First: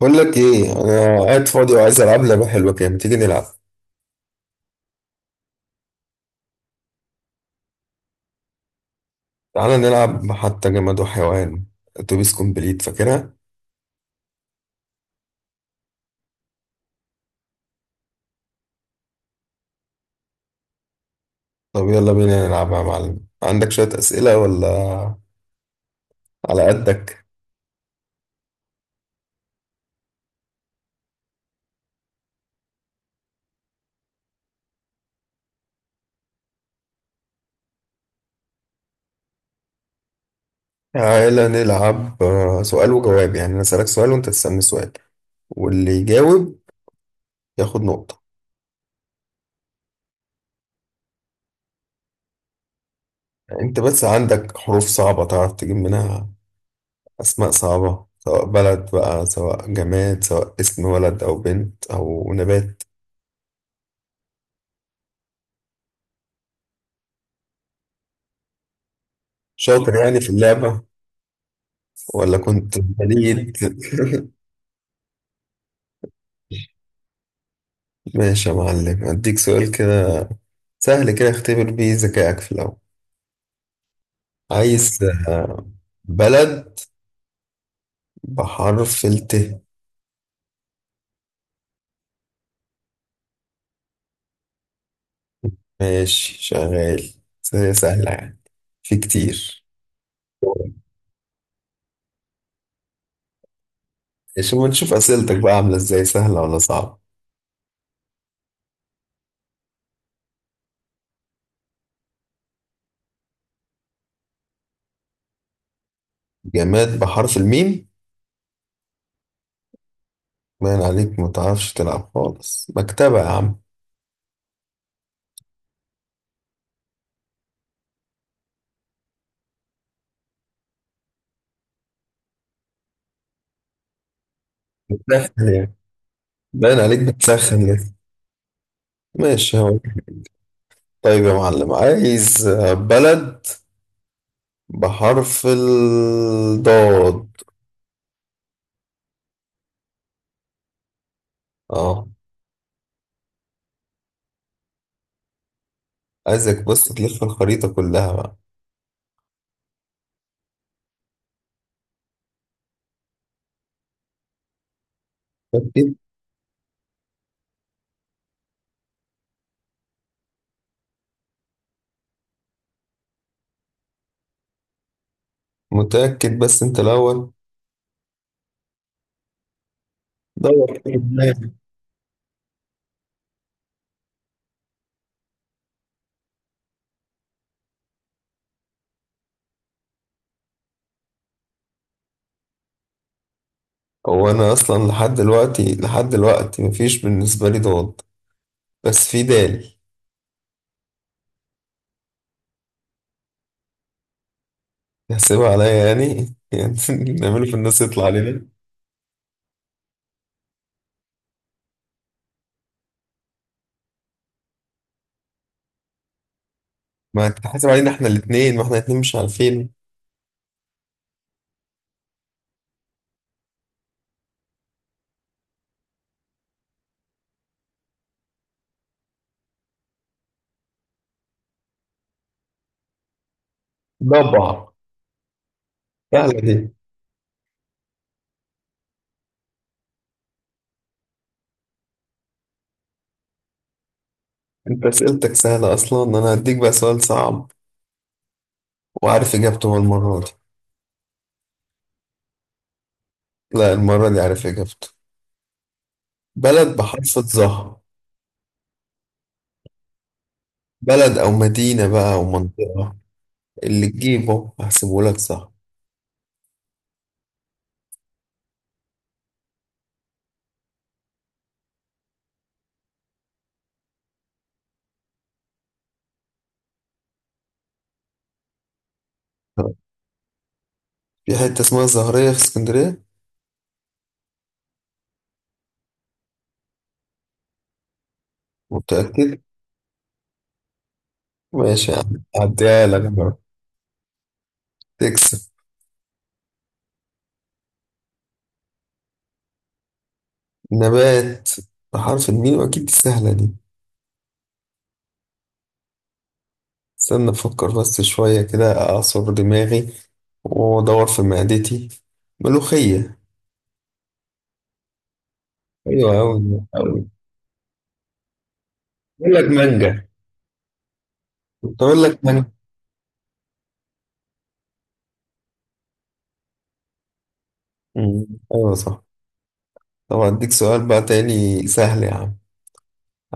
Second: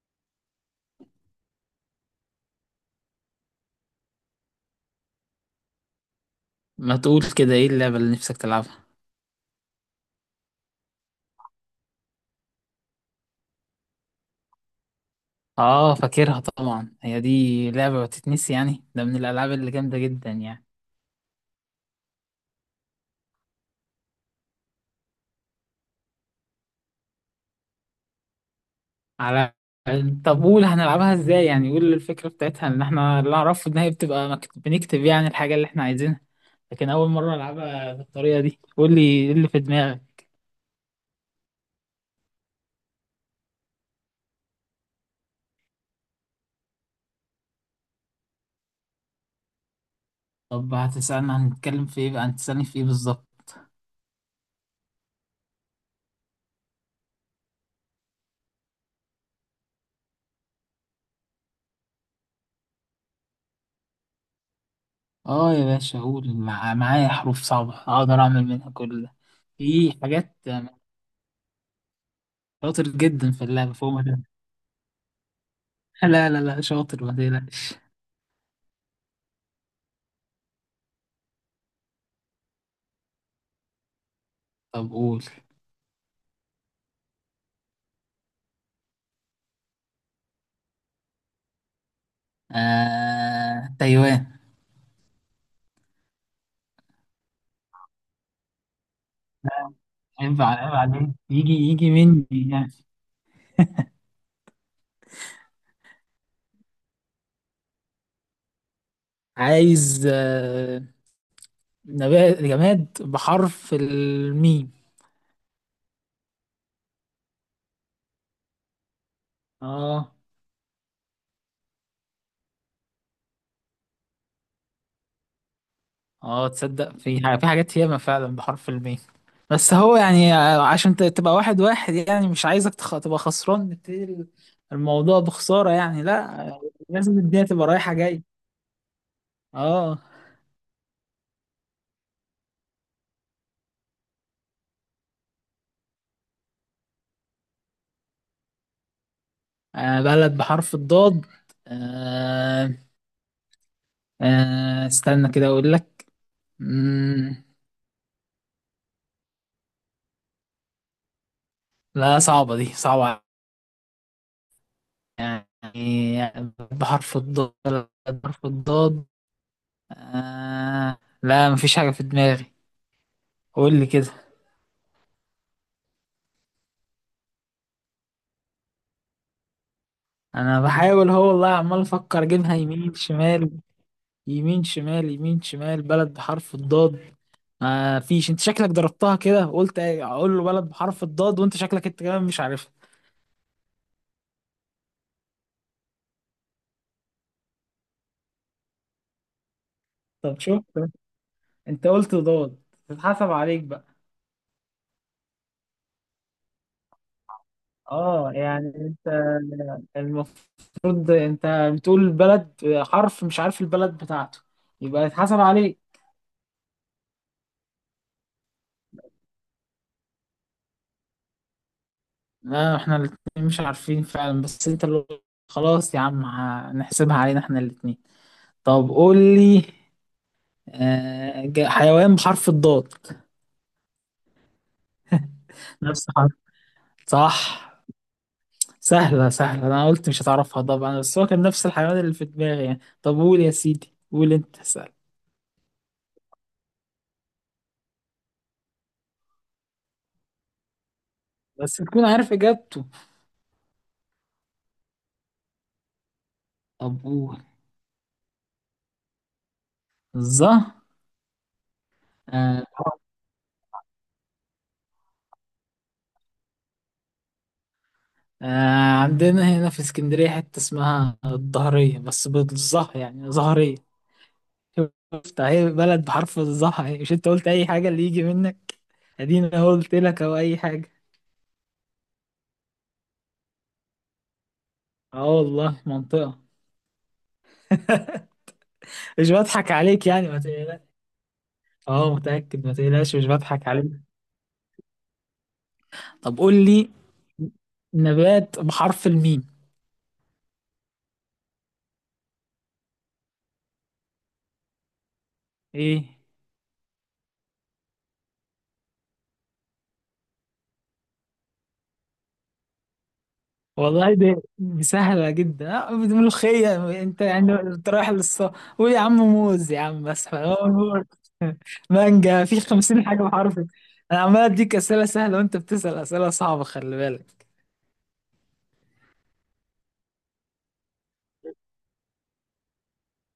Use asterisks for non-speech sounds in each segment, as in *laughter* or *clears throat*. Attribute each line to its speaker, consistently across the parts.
Speaker 1: بقول لك ايه؟ انا قاعد فاضي وعايز العب لعبه حلوه كده، ما تيجي نلعب؟
Speaker 2: ما تقول كده، ايه اللعبة اللي نفسك تلعبها؟
Speaker 1: تعالى نلعب حتى جماد وحيوان، اتوبيس كومبليت، فاكرها؟
Speaker 2: اه فاكرها طبعا، هي دي لعبة ما تتنسي يعني، ده من الالعاب اللي جامدة جدا يعني.
Speaker 1: طب يلا بينا نلعبها يا معلم. عندك شويه اسئله ولا على قدك؟
Speaker 2: على طب قول هنلعبها ازاي يعني، قول الفكرة بتاعتها. ان احنا اللي اعرفه ان هي بتبقى بنكتب يعني الحاجة اللي احنا عايزينها، لكن اول مرة العبها بالطريقة دي. قول لي ايه اللي في دماغك.
Speaker 1: تعالى نلعب سؤال وجواب، يعني انا اسالك سؤال وانت تسالني سؤال، واللي يجاوب ياخد نقطه.
Speaker 2: طب هتسألنا هنتكلم في ايه بقى؟ هتسألني في ايه بالظبط؟
Speaker 1: انت بس عندك حروف صعبه تعرف تجيب منها؟ اسماء صعبه، سواء بلد بقى، سواء جماد، سواء اسم ولد او بنت او نبات.
Speaker 2: اه يا باشا، قول معايا حروف صعبة اقدر اعمل منها كل ده. في
Speaker 1: شاطر يعني في
Speaker 2: حاجات
Speaker 1: اللعبه ولا كنت
Speaker 2: شاطر جدا في
Speaker 1: بليد؟
Speaker 2: اللعبة فوق ما
Speaker 1: *laughs*
Speaker 2: لا شاطر، ما تقلقش.
Speaker 1: ماشي يا معلم، أديك سؤال كده سهل كده اختبر بيه ذكائك في الأول.
Speaker 2: طب
Speaker 1: عايز
Speaker 2: قول.
Speaker 1: آه، بلد بحرف الت.
Speaker 2: تايوان.
Speaker 1: ماشي، شغال. سهلة سهلة يعني، في كتير.
Speaker 2: ينفع عيب عليك، يجي مني يعني.
Speaker 1: ماشي، ما نشوف أسئلتك بقى عاملة إزاي، سهلة ولا صعبة.
Speaker 2: عايز نبات، جماد بحرف الميم.
Speaker 1: جماد بحرف الميم؟
Speaker 2: اه.
Speaker 1: باين عليك ما تعرفش تلعب خالص. مكتبة يا عم.
Speaker 2: اه تصدق في حاجة، في حاجات ياما فعلا بحرف الميم، بس هو يعني عشان تبقى واحد واحد يعني، مش عايزك تبقى خسران. نبتدي الموضوع
Speaker 1: بتسخن
Speaker 2: بخسارة
Speaker 1: يعني،
Speaker 2: يعني؟ لا
Speaker 1: باين عليك
Speaker 2: لازم الدنيا تبقى
Speaker 1: بتسخن
Speaker 2: رايحة
Speaker 1: لسه.
Speaker 2: جاي.
Speaker 1: ماشي. هو.
Speaker 2: اه.
Speaker 1: طيب يا معلم، عايز بلد بحرف الضاد.
Speaker 2: بلد بحرف الضاد.
Speaker 1: اه،
Speaker 2: آه، استنى كده اقول لك.
Speaker 1: عايزك بس تلف
Speaker 2: مم،
Speaker 1: الخريطة كلها بقى.
Speaker 2: لا صعبة، دي صعبة
Speaker 1: متأكد؟
Speaker 2: يعني. بحرف الضاد، بحرف الضاد. لا مفيش حاجة في دماغي. قول لي كده.
Speaker 1: متأكد، بس انت الأول.
Speaker 2: انا
Speaker 1: دور كده في
Speaker 2: بحاول، هو والله
Speaker 1: دماغك.
Speaker 2: عمال افكر اجيبها يمين شمال، يمين شمال، يمين شمال. بلد بحرف الضاد ما فيش. انت شكلك ضربتها كده، قلت اقول له بلد بحرف الضاد وانت شكلك انت كمان مش عارفها.
Speaker 1: هو أنا أصلا لحد دلوقتي مفيش بالنسبة لي ضاد، بس في دال.
Speaker 2: طب شوف، انت قلت ضاد، تتحسب عليك بقى.
Speaker 1: هسيبها عليا يعني *laughs* يعني نعمله في الناس يطلع
Speaker 2: اه
Speaker 1: علينا.
Speaker 2: يعني انت، المفروض انت بتقول بلد، حرف مش عارف البلد بتاعته، يبقى يتحسب عليك.
Speaker 1: ما تحاسب علينا احنا الاتنين، ما احنا الاتنين مش عارفين.
Speaker 2: لا احنا الاتنين مش عارفين فعلا، بس انت اللي، خلاص يا عم هنحسبها علينا احنا الاتنين. طب قول لي، حيوان بحرف الضاد.
Speaker 1: ضبع.
Speaker 2: نفس حرف.
Speaker 1: سهلة دي.
Speaker 2: صح. سهلة سهلة، انا قلت مش هتعرفها طبعا، بس هو كان نفس الحيوان اللي في دماغي يعني. طب قول يا سيدي، قول انت
Speaker 1: انت
Speaker 2: سهل.
Speaker 1: أسئلتك سهلة أصلا، أنا هديك بقى سؤال صعب وعارف إجابته المرة دي.
Speaker 2: بس تكون عارف اجابته.
Speaker 1: لا، المرة دي عارف إجابته. بلد
Speaker 2: طب
Speaker 1: بحرف
Speaker 2: قول.
Speaker 1: الظهر.
Speaker 2: الظهر.
Speaker 1: بلد أو مدينة بقى أو منطقة، اللي تجيبه هحسبه لك صح.
Speaker 2: آه عندنا هنا في اسكندرية حتة اسمها الظهرية، بس بالظه يعني، ظهرية. شفت اهي بلد بحرف الظه اهي. مش انت قلت اي حاجة اللي يجي منك؟ ادينا قلت لك او اي حاجة.
Speaker 1: في حتة اسمها الزهرية في اسكندرية.
Speaker 2: اه والله منطقة. *laughs* مش
Speaker 1: متأكد؟
Speaker 2: بضحك عليك يعني، ما تقلقش.
Speaker 1: ماشي يا
Speaker 2: اه
Speaker 1: عم،
Speaker 2: متأكد، ما
Speaker 1: هعديها لك
Speaker 2: تقلقش، مش
Speaker 1: بقى.
Speaker 2: بضحك عليك.
Speaker 1: تكسب.
Speaker 2: طب قول لي، نبات بحرف الميم.
Speaker 1: نبات بحرف الميم؟ أكيد دي سهلة دي.
Speaker 2: ايه
Speaker 1: استنى أفكر بس شوية كده، أعصر دماغي وأدور في معدتي. ملوخية.
Speaker 2: والله دي دي سهلة جدا، دي
Speaker 1: أيوة، أوي
Speaker 2: ملوخية.
Speaker 1: أوي.
Speaker 2: انت يعني انت رايح للص، قول يا عم
Speaker 1: أقول لك
Speaker 2: موز يا عم،
Speaker 1: مانجا،
Speaker 2: بس هو موز. *laughs*
Speaker 1: كنت أقول لك
Speaker 2: مانجا
Speaker 1: مانجا.
Speaker 2: في خمسين حاجة بحرف. انا عمال اديك اسئلة سهلة وانت بتسأل اسئلة صعبة، خلي بالك.
Speaker 1: أمم، أيوة صح. طب أديك سؤال بقى تاني سهل يا عم.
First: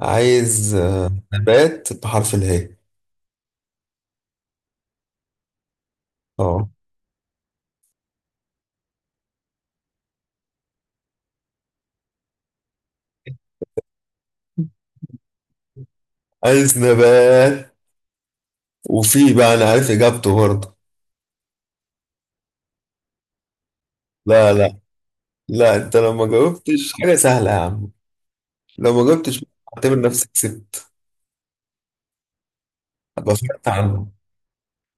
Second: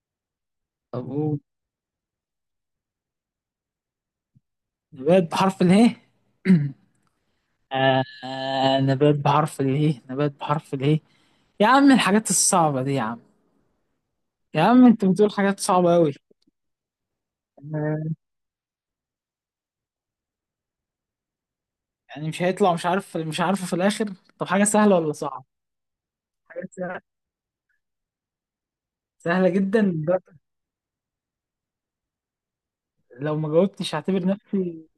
Speaker 1: عايز
Speaker 2: طب قول،
Speaker 1: نبات بحرف الهاء.
Speaker 2: نبات بحرف اله.
Speaker 1: اه،
Speaker 2: *clears throat* نبات بحرف اله، نبات بحرف اله. يا عم الحاجات الصعبة دي يا عم، يا عم انت بتقول حاجات صعبة أوي.
Speaker 1: عايز نبات،
Speaker 2: آه،
Speaker 1: وفي بقى انا عارف اجابته برضه.
Speaker 2: يعني مش هيطلع مش عارف، مش عارفه في الآخر؟ طب
Speaker 1: لا
Speaker 2: حاجة
Speaker 1: لا.
Speaker 2: سهلة ولا صعبة؟
Speaker 1: لا انت لو ما
Speaker 2: حاجة
Speaker 1: جاوبتش
Speaker 2: سهلة.
Speaker 1: حاجه سهله يا عم، لو ما جاوبتش
Speaker 2: سهلة جدا
Speaker 1: اعتبر نفسك
Speaker 2: لدرجة.
Speaker 1: كسبت، ابقى
Speaker 2: لو ما
Speaker 1: فرقت
Speaker 2: جاوبتش
Speaker 1: عنه.
Speaker 2: هعتبر نفسي،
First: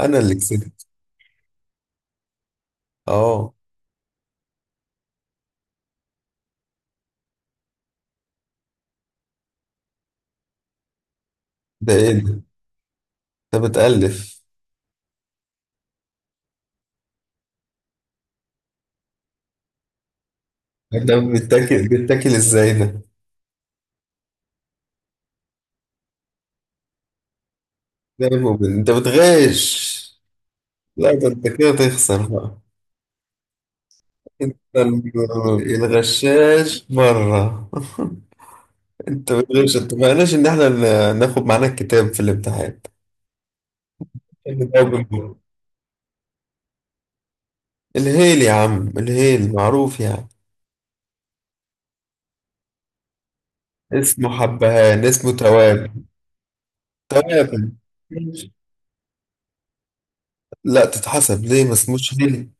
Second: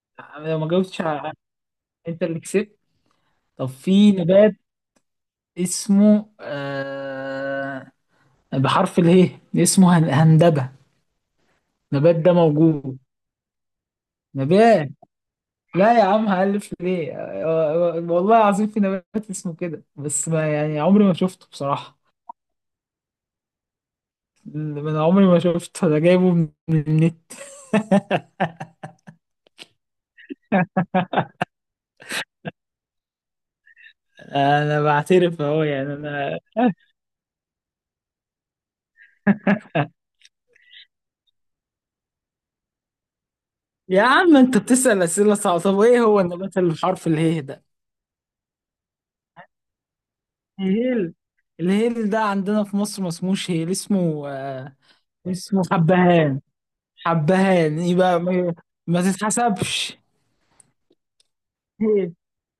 Speaker 1: انا اللي
Speaker 2: لو ما
Speaker 1: كسبت.
Speaker 2: جاوبتش انت اللي كسبت.
Speaker 1: اه.
Speaker 2: طب في نبات اسمه بحرف اله، اسمه هندبة.
Speaker 1: ده ايه
Speaker 2: نبات ده
Speaker 1: ده؟
Speaker 2: موجود،
Speaker 1: انت بتألف.
Speaker 2: نبات. لا يا عم هألف ليه، والله العظيم في نبات اسمه كده، بس ما يعني عمري ما
Speaker 1: ده
Speaker 2: شفته
Speaker 1: بيتاكل
Speaker 2: بصراحة.
Speaker 1: بيتاكل ازاي ده؟
Speaker 2: من عمري ما شفته، انا جايبه من من النت.
Speaker 1: ده
Speaker 2: *laughs*
Speaker 1: مؤمن. انت بتغش. لا ده انت كده تخسر بقى. انت
Speaker 2: انا بعترف اهو
Speaker 1: ال-
Speaker 2: يعني، انا.
Speaker 1: الغشاش بره *laughs* انت بتغش! اتفقناش ان احنا ناخد معانا الكتاب في الامتحان.
Speaker 2: يا عم انت بتسأل
Speaker 1: الهيل.
Speaker 2: أسئلة صعبة، طب ايه هو النبات اللي بحرف اله ده؟
Speaker 1: *laughs* الهيل يا عم، الهيل معروف يعني.
Speaker 2: الهيل. الهيل ده عندنا في مصر ما اسموش هيل،
Speaker 1: اسمه
Speaker 2: اسمه آه،
Speaker 1: حبهان، اسمه
Speaker 2: اسمه
Speaker 1: تواب.
Speaker 2: حبهان.
Speaker 1: *laughs* عارف.
Speaker 2: حبهان يبقى ما، ما تتحسبش
Speaker 1: لا تتحسب ليه، ما اسموش
Speaker 2: هيل.
Speaker 1: هيل.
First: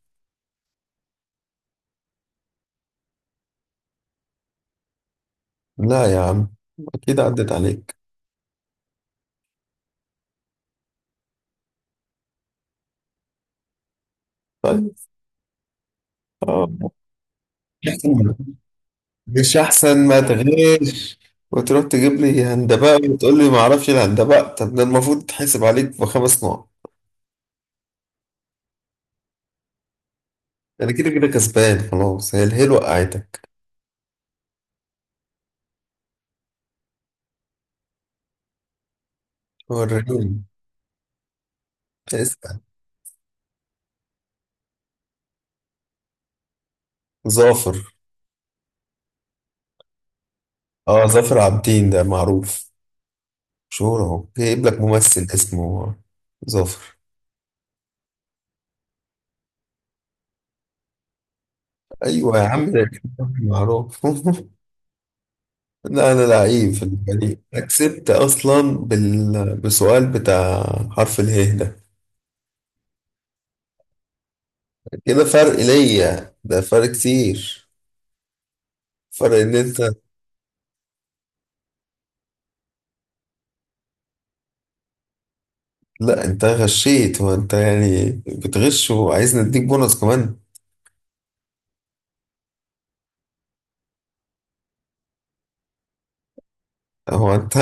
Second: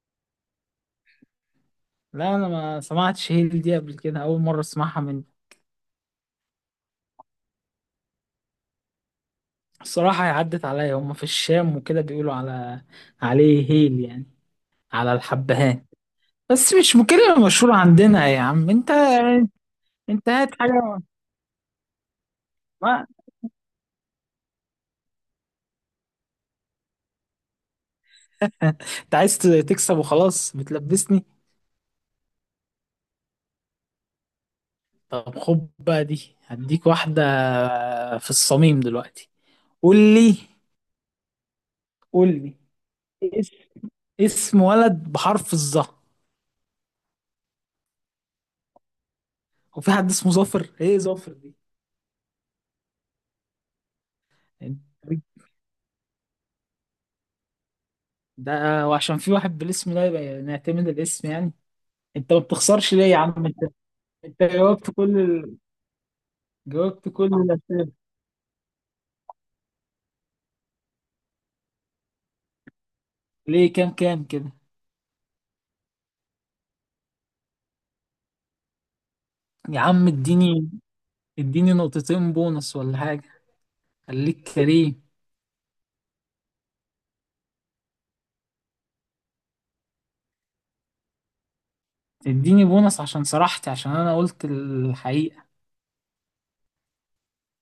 Speaker 2: لا انا ما سمعتش هيل دي قبل كده، اول مرة اسمعها مني.
Speaker 1: لا يا عم، اكيد عدت عليك.
Speaker 2: الصراحة هي عدت عليا، هما في الشام وكده بيقولوا على عليه هيل يعني،
Speaker 1: طيب.
Speaker 2: على الحبهان. بس
Speaker 1: اه.
Speaker 2: مش كلمة مشهورة عندنا.
Speaker 1: أحسن.
Speaker 2: يا عم انت،
Speaker 1: مش احسن ما
Speaker 2: انت هات حاجة.
Speaker 1: تغش وتروح تجيب لي
Speaker 2: ما
Speaker 1: هندباء وتقول لي ما اعرفش الهندباء. طب ده المفروض تحسب عليك بخمس نقط.
Speaker 2: *laughs* انت عايز تكسب وخلاص،
Speaker 1: انا كده
Speaker 2: بتلبسني.
Speaker 1: كده كسبان خلاص، هي الهيل وقعتك.
Speaker 2: طب خد بقى دي، هديك واحدة في الصميم دلوقتي. قول لي،
Speaker 1: وريني.
Speaker 2: قول لي.
Speaker 1: اسأل.
Speaker 2: اس- اسم ولد بحرف الظا.
Speaker 1: ظافر.
Speaker 2: وفي حد اسمه ظافر؟ ايه
Speaker 1: اه،
Speaker 2: ظافر
Speaker 1: ظافر
Speaker 2: دي؟
Speaker 1: عابدين ده معروف، مشهور، اهو جايب
Speaker 2: انت،
Speaker 1: لك ممثل اسمه ظافر.
Speaker 2: ده وعشان في واحد بالاسم ده يبقى نعتمد الاسم يعني؟ انت
Speaker 1: ايوه
Speaker 2: ما
Speaker 1: يا عم ده
Speaker 2: بتخسرش ليه يا عم انت؟
Speaker 1: معروف.
Speaker 2: انت
Speaker 1: *laughs*
Speaker 2: جاوبت كل ال...
Speaker 1: لا انا لعيب في
Speaker 2: جاوبت كل
Speaker 1: الفريق،
Speaker 2: الاسئله
Speaker 1: كسبت اصلا بسؤال بتاع حرف اله ده.
Speaker 2: ليه؟ كام كام كده؟
Speaker 1: كده فرق ليا ده، فرق كتير، فرق ان انت.
Speaker 2: يا عم اديني، اديني نقطتين بونص ولا حاجه، خليك كريم.
Speaker 1: لا انت غشيت. هو انت يعني بتغش وعايز نديك بونص كمان؟
Speaker 2: اديني بونص عشان سرحت، عشان انا قلت الحقيقه.
Speaker 1: هو انت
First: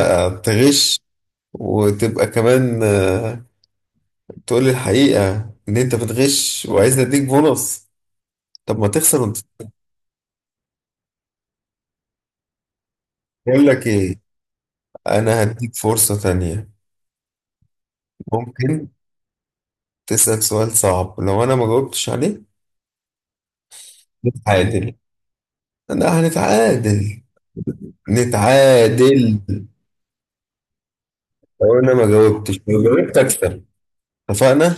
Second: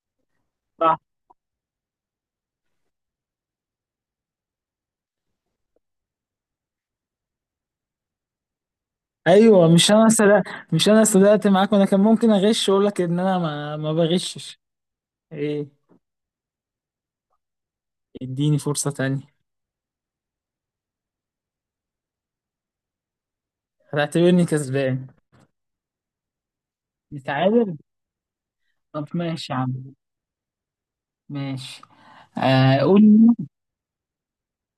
Speaker 1: تغش وتبقى كمان تقول لي الحقيقة إن أنت بتغش وعايزني أديك بونص؟ طب ما تخسر وأنت.
Speaker 2: ايوه مش انا صدقت، مش انا صدقت معاك؟ وانا كان ممكن اغش واقول لك ان انا
Speaker 1: بقول
Speaker 2: ما،
Speaker 1: لك
Speaker 2: ما
Speaker 1: إيه،
Speaker 2: بغشش.
Speaker 1: أنا
Speaker 2: ايه؟
Speaker 1: هديك فرصة تانية.
Speaker 2: اديني
Speaker 1: ممكن
Speaker 2: فرصة تانية.
Speaker 1: تسأل سؤال صعب، لو أنا ما جاوبتش عليه
Speaker 2: هتعتبرني
Speaker 1: نتعادل.
Speaker 2: كسبان؟
Speaker 1: أنا هنتعادل،
Speaker 2: نتعادل. طب
Speaker 1: نتعادل.
Speaker 2: ماشي يا عم،
Speaker 1: لو
Speaker 2: ماشي.
Speaker 1: أنا ما جاوبتش،
Speaker 2: آه
Speaker 1: لو
Speaker 2: قول
Speaker 1: جاوبت
Speaker 2: لي.
Speaker 1: أكسب. اتفقنا؟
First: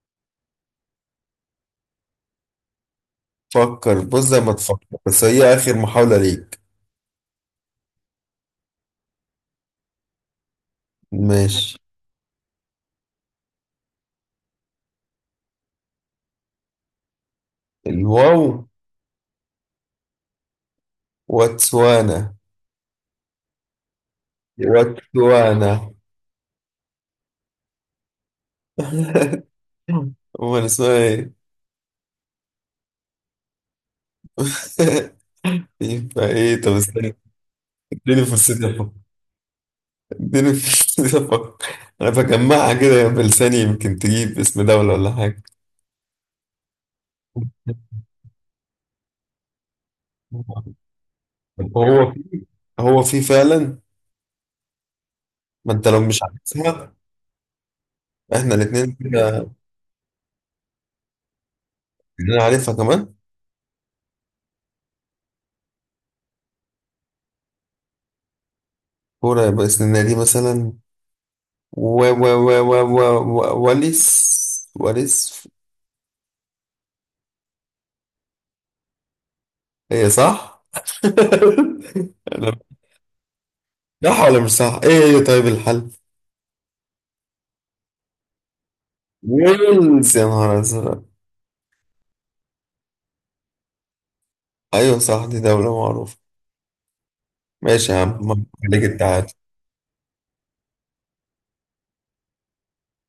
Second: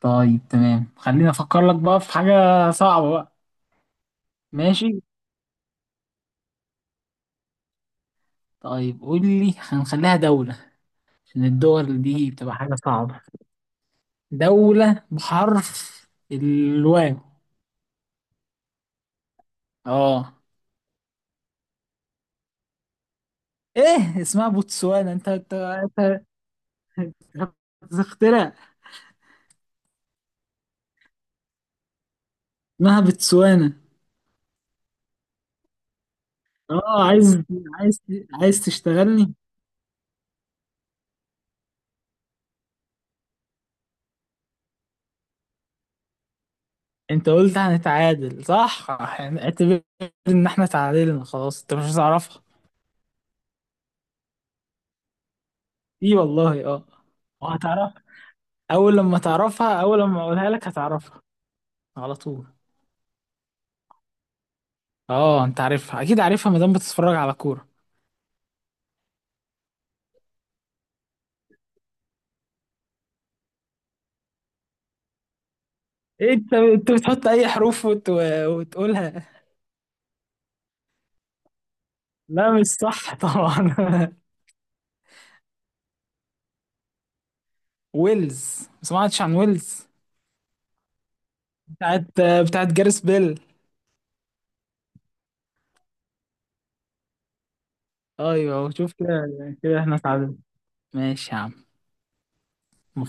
Speaker 2: طيب تمام، خليني افكر لك بقى في حاجة صعبة بقى.
Speaker 1: فكر، بص زي ما
Speaker 2: ماشي.
Speaker 1: تفكر، بس هي آخر محاولة ليك.
Speaker 2: طيب قول لي، هنخليها دولة عشان
Speaker 1: ماشي.
Speaker 2: الدول دي بتبقى حاجة صعبة. دولة بحرف الواو.
Speaker 1: الواو.
Speaker 2: اه.
Speaker 1: واتسوانا.
Speaker 2: ايه اسمها بوتسوانا؟ انت انت
Speaker 1: واتسوانا.
Speaker 2: انت اخترع.
Speaker 1: *laughs* هو أنا اسمها إيه؟
Speaker 2: اسمها بتسوانا.
Speaker 1: *laughs* يبقى ايه؟ طب
Speaker 2: اه
Speaker 1: استنى،
Speaker 2: عايز، عايز.
Speaker 1: اديني
Speaker 2: عايز
Speaker 1: فرصتي افكر.
Speaker 2: تشتغلني؟
Speaker 1: اديني *laughs* فرصتي افكر. انا بجمعها كده بلساني، يمكن تجيب اسم دولة ولا حاجة.
Speaker 2: انت قلت هنتعادل صح؟ يعني اعتبر ان احنا تعادلنا خلاص، انت
Speaker 1: طب
Speaker 2: مش
Speaker 1: هو،
Speaker 2: هتعرفها.
Speaker 1: هو في فعلا؟ ما انت لو
Speaker 2: ايه
Speaker 1: مش
Speaker 2: والله اه
Speaker 1: عارفها
Speaker 2: وهتعرفها.
Speaker 1: احنا الاتنين
Speaker 2: اول لما
Speaker 1: كده.
Speaker 2: تعرفها، اول لما اقولها لك هتعرفها على
Speaker 1: انا
Speaker 2: طول.
Speaker 1: عارفها كمان.
Speaker 2: اه انت عارفها، اكيد عارفها ما دام بتتفرج على كورة.
Speaker 1: كورة، يبقى اسمنا دي مثلا. و و و و و و- وليس وليس.
Speaker 2: إيه انت بتحط اي حروف وتقولها.
Speaker 1: هي صح؟ *laughs*
Speaker 2: لا
Speaker 1: أنا،
Speaker 2: مش صح طبعا.
Speaker 1: صح ولا مش صح؟ ايه هي؟ طيب، الحل؟
Speaker 2: *laughs* ويلز. ما سمعتش عن ويلز؟
Speaker 1: ويلز، يا نهار ازرق.
Speaker 2: بتاعت، بتاعت جاريس بيل.
Speaker 1: ايوه صح، دي دولة معروفة. ماشي يا عم، مبروك
Speaker 2: ايوه
Speaker 1: عليك
Speaker 2: شوف كده،
Speaker 1: انت.
Speaker 2: كده احنا اتعادلنا. ماشي يا عم.